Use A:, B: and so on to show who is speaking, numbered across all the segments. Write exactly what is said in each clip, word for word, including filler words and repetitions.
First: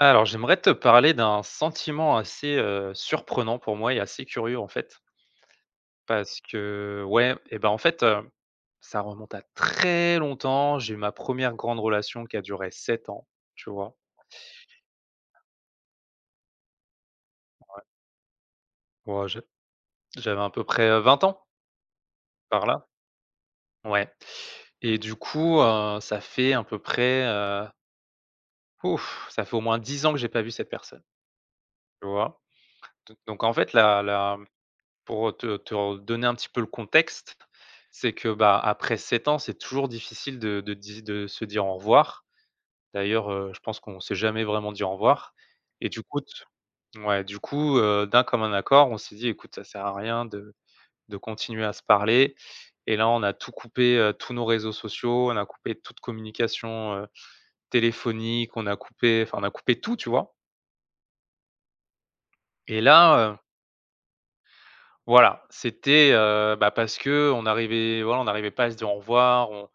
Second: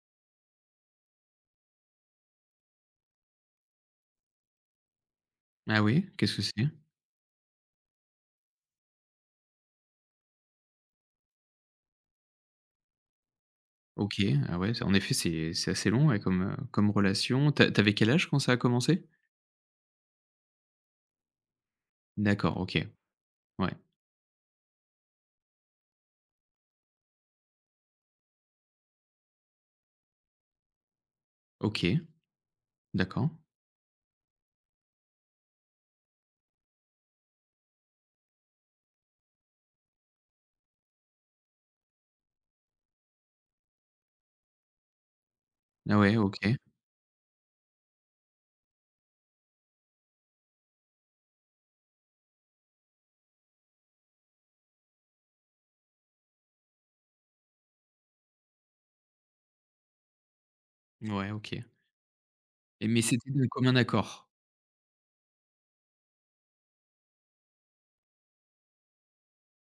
A: Alors, j'aimerais te parler d'un sentiment assez, heu, surprenant pour moi et assez curieux, en fait
B: Ah oui, qu'est-ce
A: parce
B: que c'est?
A: que ouais et ben, en fait, heu, ça remonte à très longtemps, j'ai eu ma première grande relation qui a duré sept ans, tu vois?
B: OK, ah ouais, c'est, en effet, c'est c'est assez long, ouais, comme, heu, comme relation. Tu as tu
A: Ouais.
B: avais quel âge quand ça a commencé?
A: Ouais, je j'avais à peu près, heu, vingt ans
B: D'accord,
A: par
B: OK.
A: là.
B: Ouais.
A: Ouais et du coup, heu, ça fait à peu près, heu ouf ça fait, au moins dix ans que j'ai pas vu cette personne.
B: OK.
A: Tu vois? D
B: D'accord.
A: donc, en fait, la la, pour, heu, te te re donner un petit peu le contexte, c'est que, bah, après sept ans, c'est toujours difficile de de di de se dire au revoir, d'ailleurs, heu, je pense qu'on s'est jamais vraiment dit au revoir et
B: Ah
A: du
B: ouais,
A: coup t
B: OK.
A: ouais du coup, heu, d'un commun accord, on s'est dit: «Écoute, ça sert à rien de de continuer à se parler». Et là, on a tout coupé, heu, tous nos réseaux sociaux, on a coupé toute communication, heu, téléphonique, on a coupé, enfin, on a coupé tout, tu vois?
B: Ouais, OK.
A: Et
B: et mais c'était
A: là, heu
B: de commun accord?
A: Voilà. C'était, heu, ben, parce que, on n'arrivait voilà, on n'arrivait pas à se dire au revoir. On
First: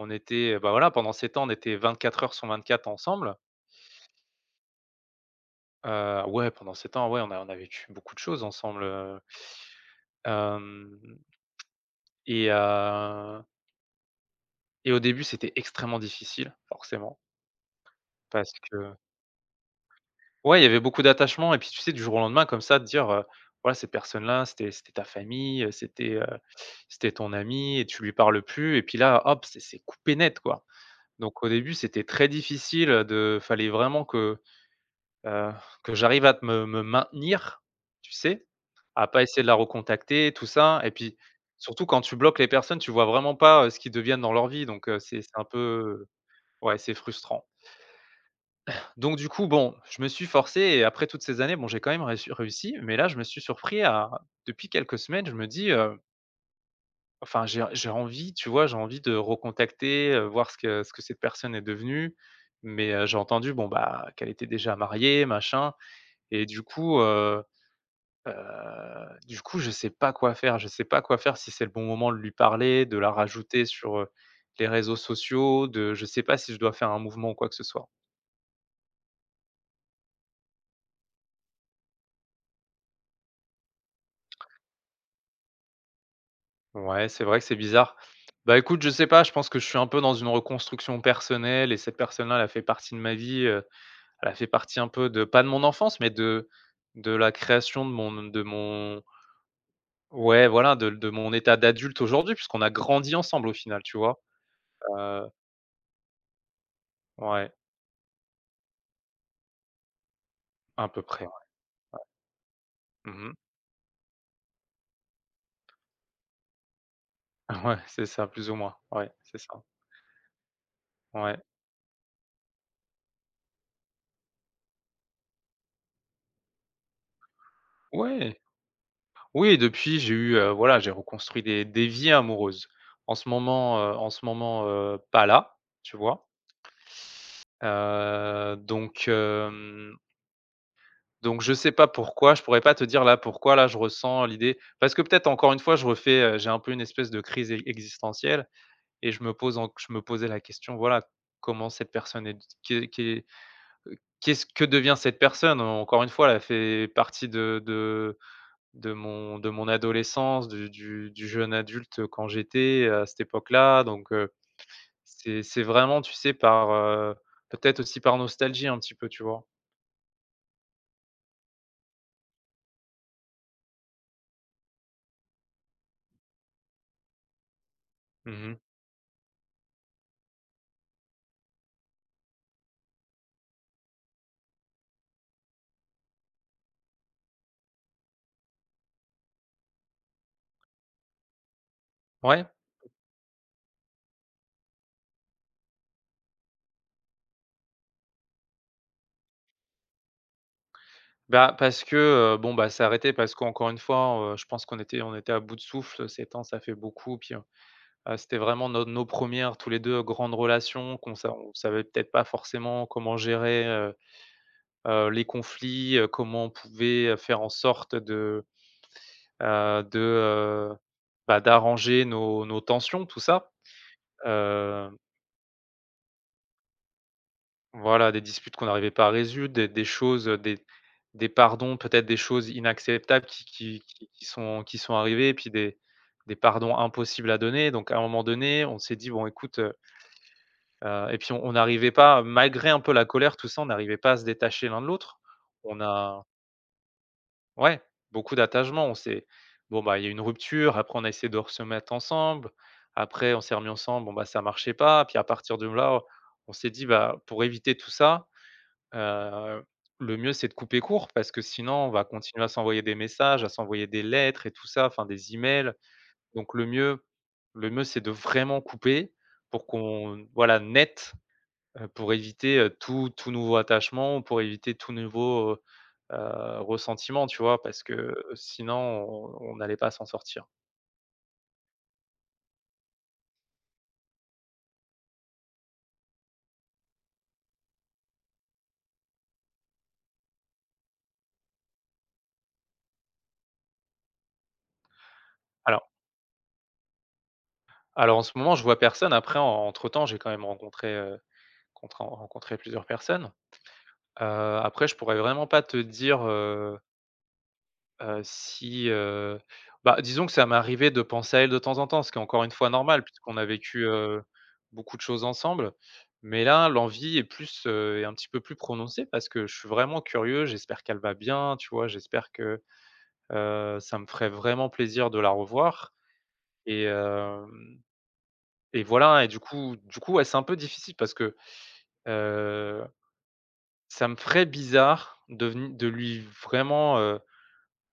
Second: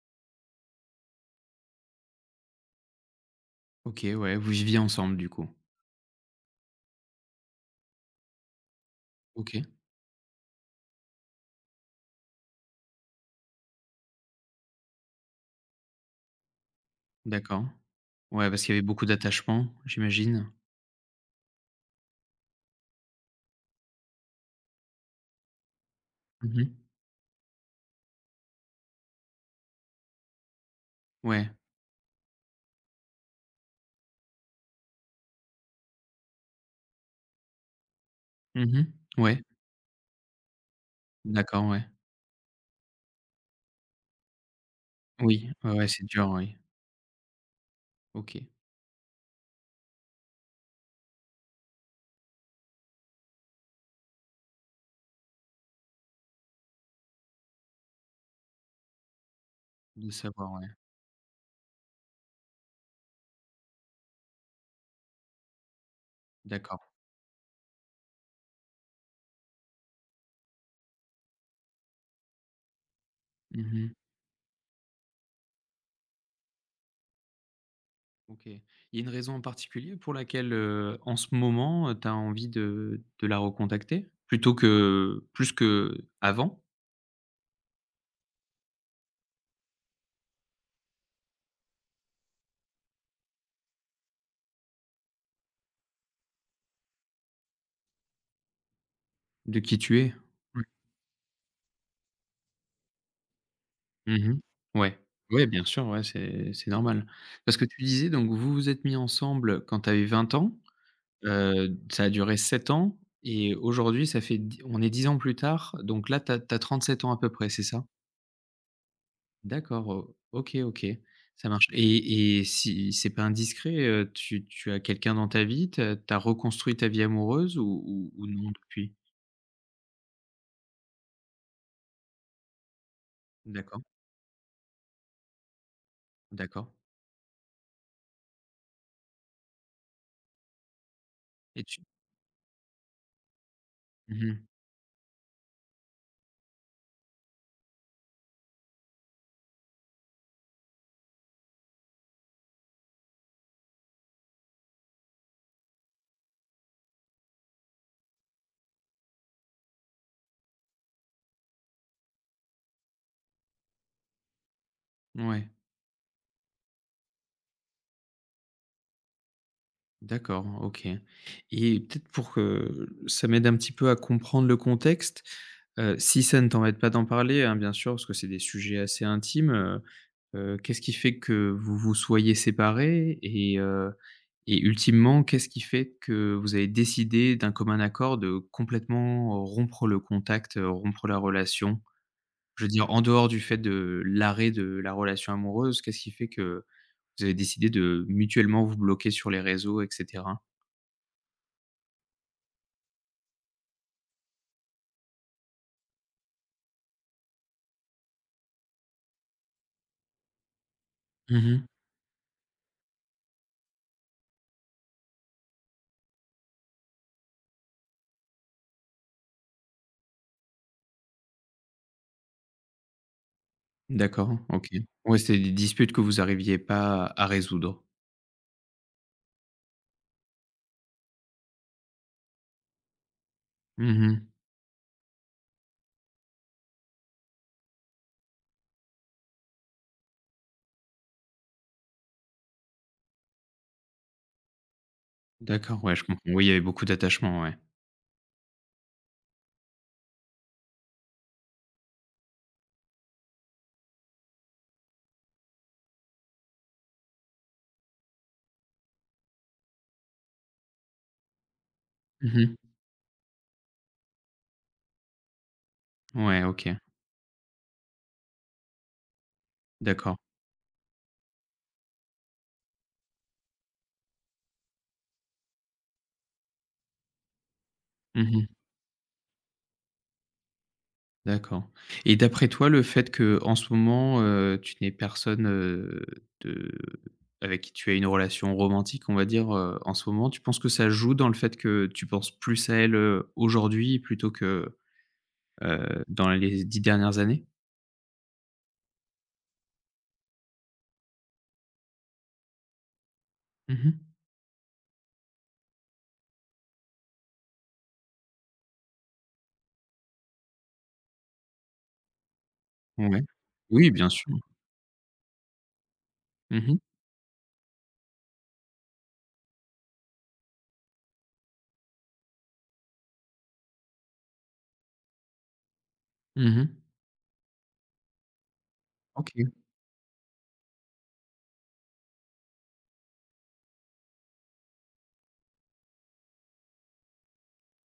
A: on était, ben, voilà pendant ces temps, on était vingt-quatre heures sur vingt-quatre ensemble.
B: OK, ouais, vous viviez ensemble, du coup?
A: Heu, ouais, pendant sept ans, ouais on a on a vécu beaucoup de choses ensemble, heu
B: OK.
A: hem et heu et au début, c'était extrêmement difficile, forcément
B: D'accord, ouais,
A: parce
B: parce qu'il y avait
A: que
B: beaucoup d'attachement, j'imagine?
A: Ouais, il y avait beaucoup d'attachement et puis, tu sais, du jour au lendemain, comme ça, te dire heu: «Voilà cette personne-là, c'était c'était ta famille, c'était, heu,
B: Mmh mh.
A: c'était ton amie et tu lui parles plus et puis là, hop, c'est c'est coupé net, quoi.» Donc
B: Ouais.
A: au début, c'était très difficile, heu, de fallait vraiment que, heu, que j'arrive à t me me maintenir, tu sais?
B: Mmh mh.
A: À pas essayer
B: Ouais.
A: de la recontacter, tout ça et puis,
B: D'accord,
A: surtout
B: ouais.
A: quand tu bloques les personnes, tu vois vraiment pas, heu, ce qu'ils deviennent dans leur vie. Donc heu, c'est c'est un
B: Oui, ouais, ouais, c'est
A: peu,
B: dur, oui.
A: ouais, c'est frustrant.
B: OK.
A: Donc du coup, bon, je me suis forcé et après toutes ces années, bon, j'ai quand même réu réussi mais là, je me suis surpris à depuis quelques semaines, je me dis heu Enfin j'ai en j'ai envie tu vois, j'ai envie de
B: De
A: recontacter, heu,
B: savoir,
A: voir ce
B: ouais.
A: que ce que cette personne est devenue mais, heu, j'ai entendu bon, bah, qu'elle était déjà mariée machin et du
B: D'accord.
A: coup, heu heu du coup je sais pas quoi faire je sais pas quoi faire, si c'est le bon moment de lui parler, de la
B: Mmh
A: rajouter
B: mh.
A: sur, heu, les réseaux sociaux de je sais pas si je dois faire un mouvement ou quoi que ce soit.
B: OK. Il y a une raison en particulier pour laquelle, heu, en ce moment, heu, tu as envie de de la recontacter plutôt que plus qu'avant?
A: Ouais, c'est vrai que c'est bizarre. Bah, écoute je sais pas, je pense que je suis un peu dans une reconstruction personnelle et cette personne là elle a fait partie de ma vie, heu, elle a fait partie un peu de pas de mon enfance mais de de la création de mon n de mon
B: De qui tu es
A: ouais
B: Mmh
A: voilà de de mon état d'adulte aujourd'hui, puisqu'on a grandi ensemble au final, tu vois?
B: Mmh mh. Ouais,
A: Heu
B: ouais, bien sûr, ouais, c'est c'est normal.
A: Ouais.
B: Parce que tu disais donc vous vous êtes mis ensemble quand tu avais vingt ans.
A: Un peu près, ouais.
B: Heu, d ça a duré sept ans
A: Mmh mh.
B: et aujourd'hui, ça fait d on est dix ans plus tard, donc là tu as tu as trente sept ans à peu près, c'est
A: Ouais,
B: ça?
A: c'est ça plus ou moins ouais, c'est ça.
B: D'accord o OK, OK,
A: Ouais.
B: ça marche et et si c'est pas indiscret, heu, tu tu as quelqu'un dans ta vie? Tu as tu as reconstruit ta vie amoureuse ou ou ou
A: Ouais.
B: non depuis?
A: Oui depuis j'ai eu, heu, voilà j'ai reconstruit des des vies amoureuses. En ce moment,
B: D'accord.
A: heu, en ce moment, heu, pas là tu vois?
B: D'accord.
A: Heu donc, hem donc je
B: Et
A: sais
B: tu
A: pas pourquoi, je pourrais pas te dire, là, pourquoi là je
B: Mmh
A: ressens
B: mh.
A: l'idée. Parce que peut-être encore une fois je refais, heu, j'ai un peu une espèce de crise e existentielle et je me pose enc je me posais la question, voilà: «Comment cette personne est d qu'est qu'est, heu, qu'est ce que devient cette personne?» Encore une fois elle a fait partie de de de mon de mon adolescence du du du jeune adulte quand j'étais à cette époque là donc, heu, c'est
B: Mouais.
A: c'est vraiment tu sais par, heu, peut-être aussi par nostalgie un petit peu, tu vois?
B: D'accord. OK et peut-être pour que, ça m'aide un petit peu à comprendre le contexte, heu, si ça ne t'embête pas d'en parler, hein, bien sûr, parce que c'est
A: Mmh
B: des
A: mh.
B: sujets assez intimes, heu heu, qu'est-ce qui fait que vous vous soyez séparés et heu et ultimement, qu'est-ce qui fait que vous avez décidé d'un commun accord de complètement, heu, rompre le contact, rompre la relation?
A: Ouais.
B: Je veux dire en dehors, du fait de, l'arrêt de la relation amoureuse, qu'est-ce qui fait que, vous avez décidé de mutuellement vous bloquer sur les réseaux et cetera?
A: Ben, parce que, heu, bon bah, c'est arrêté parce qu'encore une fois, heu, je pense qu'on était, on était à bout de souffle, sept ans ça fait beaucoup, puis, heu heu, c'était vraiment nos nos premières, tous les deux, grandes relations qu'on sa
B: Mmh
A: on
B: mh.
A: savait peut-être pas forcément comment gérer, heu heu, les conflits, heu, comment on pouvait faire en sorte de, heu de, heu, bah, d'arranger nos nos tensions, tout ça,
B: D'accord, OK.
A: hem
B: Ouais, c'est des disputes que vous arriviez pas à à résoudre.
A: Voilà des disputes qu'on n'arrivait pas à résude, des des choses, heu, des des pardons peut-être, des choses inacceptables qui qui
B: Mmh
A: qui qui
B: mh.
A: sont qui sont arrivées et puis des des pardons impossibles à donner. Donc à un moment donné on s'est dit: «Bon écoute» heu heu et puis on on n'arrivait pas malgré un peu la colère tout ça, on n'arrivait pas à se détacher l'un de l'autre, on
B: D'accord, ouais, je com
A: a
B: oui, il y avait beaucoup d'attachement, ouais.
A: Ouais, beaucoup d'attachement, on s'est bon, bah, il y a une rupture après on a essayé de re se mettre ensemble après on s'est remis ensemble bon bah, ça marchait pas puis à partir de là, on s'est dit: «Bah, pour éviter tout ça, heu, le mieux, c'est de couper court parce que sinon on va
B: Mmh
A: continuer à
B: mh.
A: s'envoyer des messages, à s'envoyer des lettres et tout ça, enfin des emails.
B: Ouais,
A: Donc le
B: OK.
A: mieux, le mieux c'est de vraiment couper pour
B: D'accord.
A: qu'on voilà net, heu, pour éviter, heu, tout tout nouveau attachement, ou pour éviter tout nouveau, heu heu, ressentiment». Tu vois? Parce que
B: Mmh mh.
A: sinon on on n'allait pas s'en sortir.
B: D'accord. Et d'après toi, le fait qu'en ce moment, heu, tu n'aies personne, heu, de avec qui tu as une relation romantique, on va dire, heu, en ce moment, tu penses que ça joue dans le fait que tu penses plus à elle, heu, aujourd'hui plutôt que, heu,
A: Alors
B: dans les dix dernières années?
A: Alors, en ce moment, je vois personne. Après, en entre temps, j'ai quand même rencontré, heu, contré rencontré plusieurs personnes.
B: Mmh mh.
A: Heu, après, je pourrais vraiment pas te dire, heu heu, si, heu, bah, disons que ça m'est arrivé de penser à elle, de temps en temps, ce qui est encore, une fois normal,
B: Ouais.
A: puisqu'on a vécu,
B: Oui, bien
A: heu,
B: sûr.
A: beaucoup de choses ensemble mais,
B: Mmh
A: là,
B: mh.
A: l'envie est plus, heu, est un petit peu plus prononcée parce que je suis vraiment curieux. J'espère qu'elle va bien, tu vois? J'espère que heu ça me ferait vraiment plaisir de la revoir
B: Mmh mh.
A: et hem, et voilà, et du
B: OK.
A: coup, du coup, ouais, c'est un peu difficile parce que, heu ça me ferait bizarre de veni de lui, vraiment, heu,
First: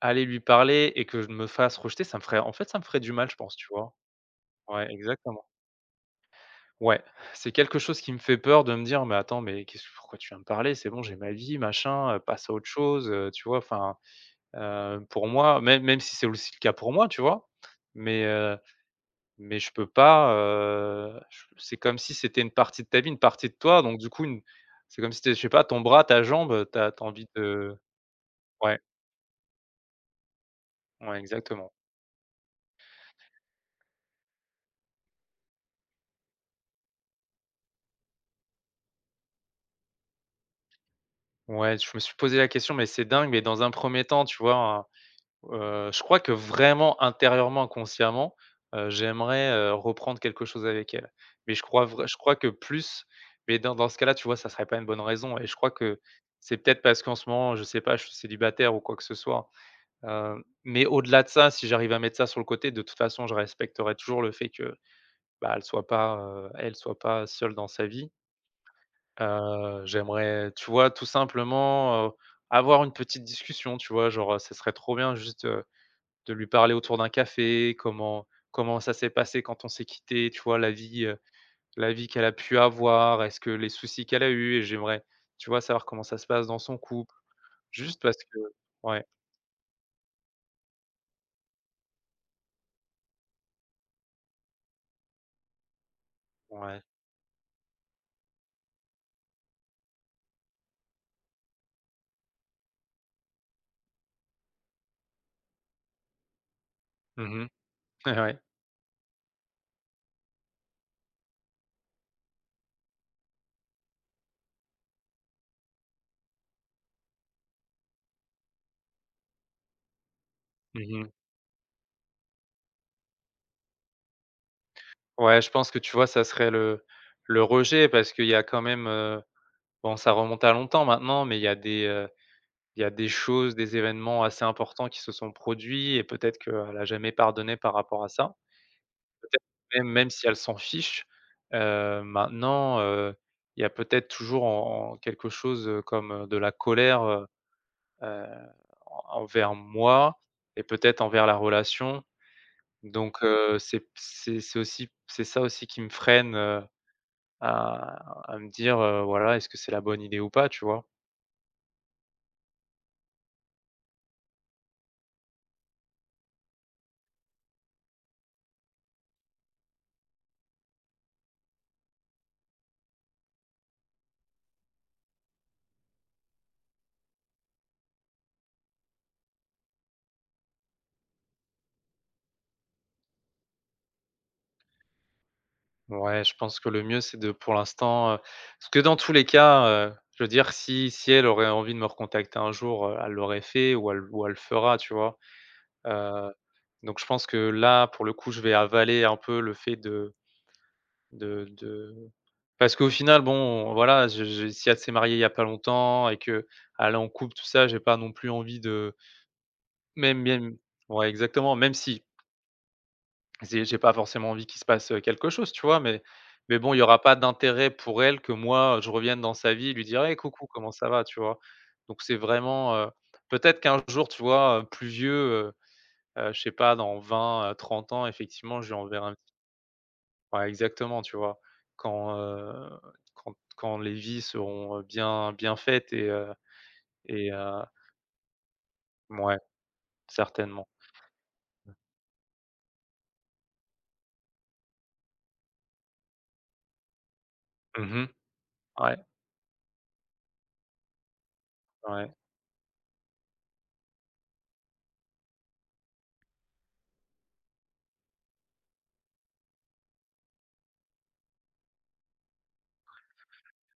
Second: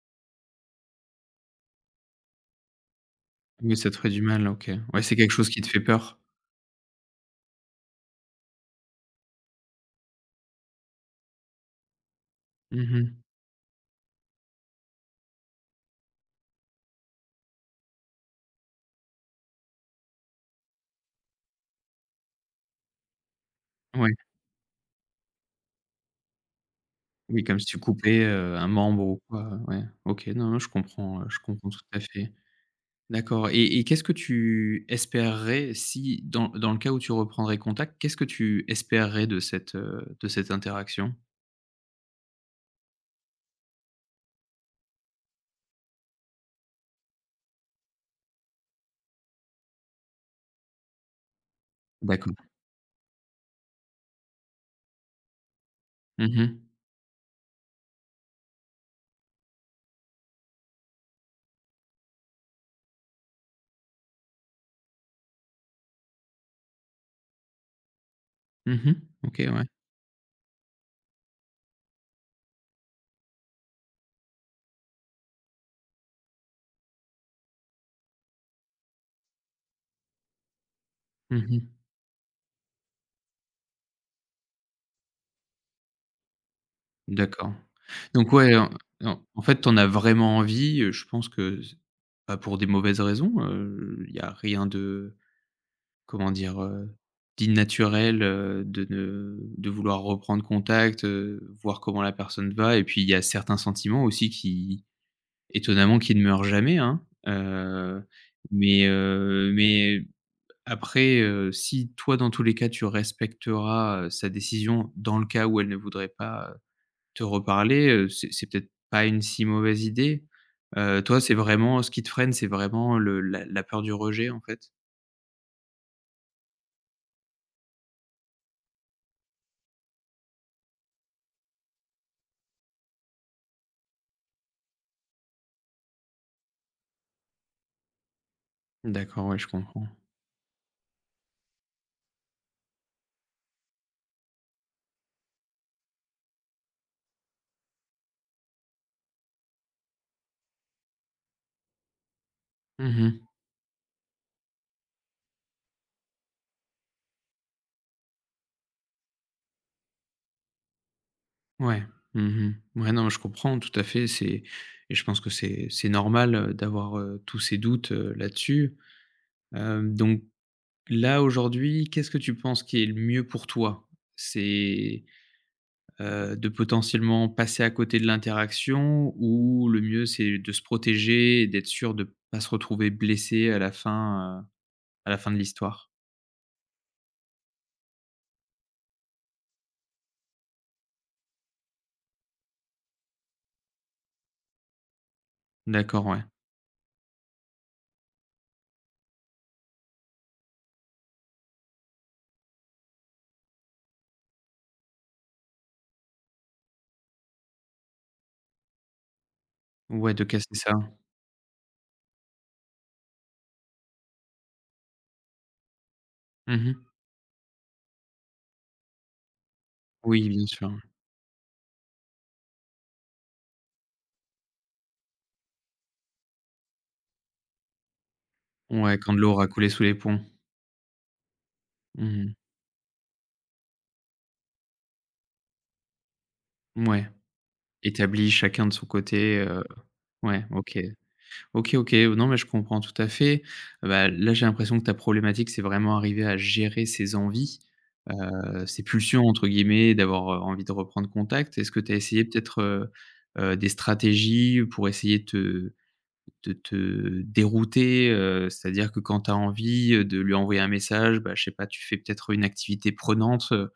A: aller lui parler et que je me fasse rejeter. Ça me ferait, en fait, ça me ferait du mal, je pense, tu
B: Oui, ça
A: vois?
B: te ferait du mal. OK.
A: Ouais,
B: Ouais, c'est quelque
A: exactement.
B: chose qui te fait peur?
A: Ouais. C'est quelque chose qui me fait peur de me dire: «Mais, attends, mais qu'est-ce que pourquoi tu viens de parler? C'est bon, j'ai ma vie, machin, heu, passe à autre
B: Mmh
A: chose,
B: mh.
A: heu», tu vois? Enfin, heu, pour moi, même même si c'est aussi le cas pour moi, tu vois? Mais heu, mais je peux pas, heu, je s c'est comme si c'était une partie de ta vie, une partie de toi, donc du
B: Oui.
A: coup, une c'est comme si c'était, je sais pas, ton bras, ta jambe, heu, tu as tu as envie
B: Oui,
A: de,
B: comme si tu
A: heu
B: coupais, heu, un
A: ouais.
B: membre ou quoi. Ouais. OK. Non, non, je
A: Ouais,
B: comprends, heu, je comprends
A: exactement.
B: tout à fait. D'accord et et qu'est-ce que tu espérerais, si, dans dans le cas où tu reprendrais contact, qu'est-ce que tu espérerais de cette, heu, de cette interaction?
A: Ouais. Je me suis posé la question mais c'est dingue, mais dans un premier temps, tu vois, en heu, je crois que, vraiment, intérieurement, inconsciemment, heu, j'aimerais, heu, reprendre quelque chose avec elle. Mais, je crois vrai je
B: D'accord.
A: crois que plus, mais dans dans ce cas-là, tu vois, ça serait pas une bonne raison et je crois que
B: Mmh
A: c'est
B: mh.
A: peut-être parce qu'en ce moment, je sais pas, je suis célibataire ou quoi que ce soit, hem, mais au-delà de ça, si j'arrive à mettre ça sur le côté, de toute façon, je respecterai toujours le fait que, bah, elle soit pas, heu, elle soit pas seule dans sa vie
B: Mmh mh. OK. Ouais.
A: heu, j'aimerais, tu vois, tout simplement, heu, avoir une petite discussion, tu vois? Genre, heu, ça serait trop bien juste, heu, de lui parler autour d'un café. Comment comment ça s'est passé quand on s'est quitté, tu vois? La vie, heu,
B: Mmh mh.
A: la vie qu'elle a pu avoir. Est-ce que les soucis qu'elle a eus? Et j'aimerais, tu vois, savoir comment ça se passe dans son couple,
B: D'accord.
A: juste parce
B: Donc,
A: que
B: ouais, en
A: ouais.
B: non, en fait, tu en as vraiment envie, heu, je pense que ç pas pour des mauvaises raisons, heu, il y a rien de, comment dire?
A: Ouais.
B: Heu, d'inanaturel, heu, de ne de vouloir reprendre contact, heu, voir comment la personne va et puis, il y a certains sentiments aussi qui, étonnamment, qui ne meurent jamais, hein.
A: Mmh mh.
B: Heu
A: Et ouais!
B: mais heu, mais après, heu, si toi, dans tous les cas, tu respecteras, heu, sa décision, dans le cas où elle ne voudrait pas, heu, te reparler, heu, c'est c'est peut-être pas une si mauvaise idée.
A: Mmh
B: Heu,
A: mh.
B: toi, c'est vraiment ce qui te freine, c'est vraiment le la la peur du rejet, en fait?
A: Ouais. Je pense que, tu vois, ça serait le le rejet parce qu'il y a, quand même, heu, bon, ça remonte à longtemps maintenant, mais il y a des, heu, il y a des choses, des évènements assez importants qui se sont produits et peut-être qu'elle a jamais pardonné par rapport à ça.
B: D'accord. Ouais,
A: Peut-être,
B: je comprends.
A: même même si elle s'en fiche, heu, maintenant, heu, il y a peut-être toujours en en quelque chose, heu, comme de la colère, heu heu, en envers moi et peut-être envers la relation,
B: Mmh
A: donc
B: mh.
A: heu, c'est p c'est c'est aussi c'est ça aussi qui me freine, heu, à à me dire heu, voilà: «Est-ce que c'est la bonne idée ou pas?», tu vois?
B: Mouais. Mmh mh. Mouais. Non mais je comprends. Tout à fait, c'est et je pense que c'est c'est normal, heu, d'avoir, heu, tous ces doutes, heu, là-dessus. Hem, donc là aujourd'hui, qu'est-ce que tu penses qui est le mieux pour toi? C'est, heu, de potentiellement passer à côté de l'interaction? Ou le mieux c'est de se protéger et d'être sûr de pas se retrouver blessé à la fin, heu, à la fin de l'histoire?
A: Ouais, je pense que le mieux c'est de pour l'instant, heu, parce que dans tous les cas, heu, je veux dire, si si elle aurait envie de me recontacter un jour, heu, elle l'aurait fait ou elle ou elle le fera tu vois?
B: D'accord ouais.
A: Heu, donc je pense que là, pour le coup, je vais avaler un peu le fait de de de parce qu'au final bon, voilà, je j'ai si elle s'est mariée il y a pas longtemps, et qu'elle est en couple tout ça j'ai pas non plus envie de
B: Ouais,
A: même
B: de casser
A: même
B: ça.
A: ouais exactement même si j'ai j'ai pas forcément envie qu'il se passe, heu, quelque chose, tu vois? Mais
B: Mmh
A: mais bon, il y
B: mh.
A: aura pas d'intérêt pour elle que moi je revienne dans sa vie, lui dire: «Hey
B: Oui, bien
A: coucou
B: sûr,
A: comment ça
B: ouais.
A: va?» tu vois? Donc c'est vraiment, heu, peut-être qu'un jour, tu vois, heu, plus vieux, heu heu, je sais pas dans vingt, heu, trente ans effectivement je lui
B: Ouais.
A: enverrai
B: Quand
A: un
B: de l'eau aura coulé sous les ponts.
A: Ouais exactement, tu vois?
B: Mmh
A: Quand,
B: mh.
A: heu, quand quand les vies seront, heu, bien bien faites et heu,
B: Mouais.
A: et heu
B: Établi chacun de son côté,
A: Mouais.
B: heu, ouais,
A: Certainement.
B: OK. OK, OK. Non mais je comprends tout à fait. Bah, là, j'ai l'impression que ta problématique, c'est vraiment arriver à gérer ces envies,
A: Mmh mh.
B: heu, ces
A: Ouais.
B: «pulsions» entre guillemets d'avoir, heu, envie de reprendre contact. Est-ce que tu as
A: Ouais.
B: essayé peut-être, heu heu, des stratégies pour essayer de te de te dérouter? Heu, c'est-à-dire que quand tu as envie, heu, de lui envoyer un message, bah je sais pas, tu fais peut-être une activité prenante, heu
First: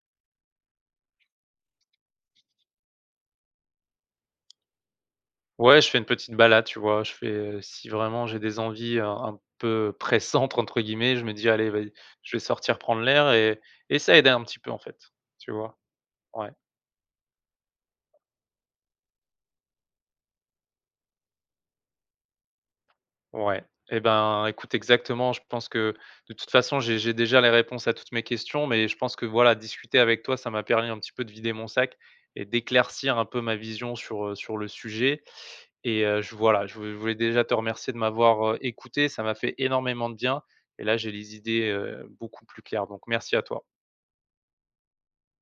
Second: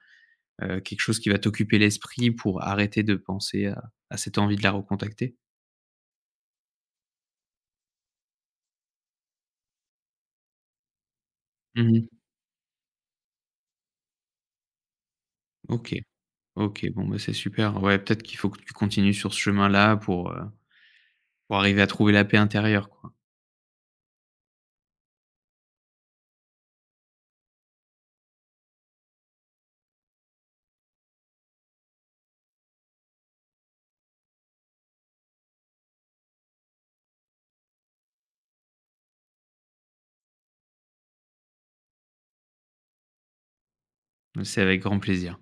B: heu, quelque chose qui va t'occuper l'esprit pour arrêter de penser à à cette envie de la recontacter?
A: Ouais, je fais une petite balade, tu vois? Je fais, heu, si vraiment j'ai des envies, heu, un peu «pressantes» entre guillemets, je me dis: «Allez, va
B: Mmh
A: s'y,
B: mh.
A: je vais sortir prendre l'air» et et ça aidait un petit peu en fait. Tu vois?
B: OK.
A: Ouais.
B: OK, bon, bah, c'est super. Ouais, peut-être qu'il faut que tu continues sur ce chemin-là pour, heu, pour arriver à trouver la paix intérieure quoi.
A: Ouais, et ben, écoute exactement. Je pense que de toute façon j'ai j'ai déjà les réponses à toutes mes questions, mais je pense que, voilà, discuter avec toi ça m'a permis un petit peu de vider mon sac et d'éclaircir un peu ma vision sur, heu, sur le sujet, et heu, j voilà, je je voulais déjà te remercier de m'avoir, heu, écouté. Ça m'a fait énormément de bien, et là j'ai les idées, heu, beaucoup plus claires donc merci à toi.
B: Mmh, c'est avec grand plaisir.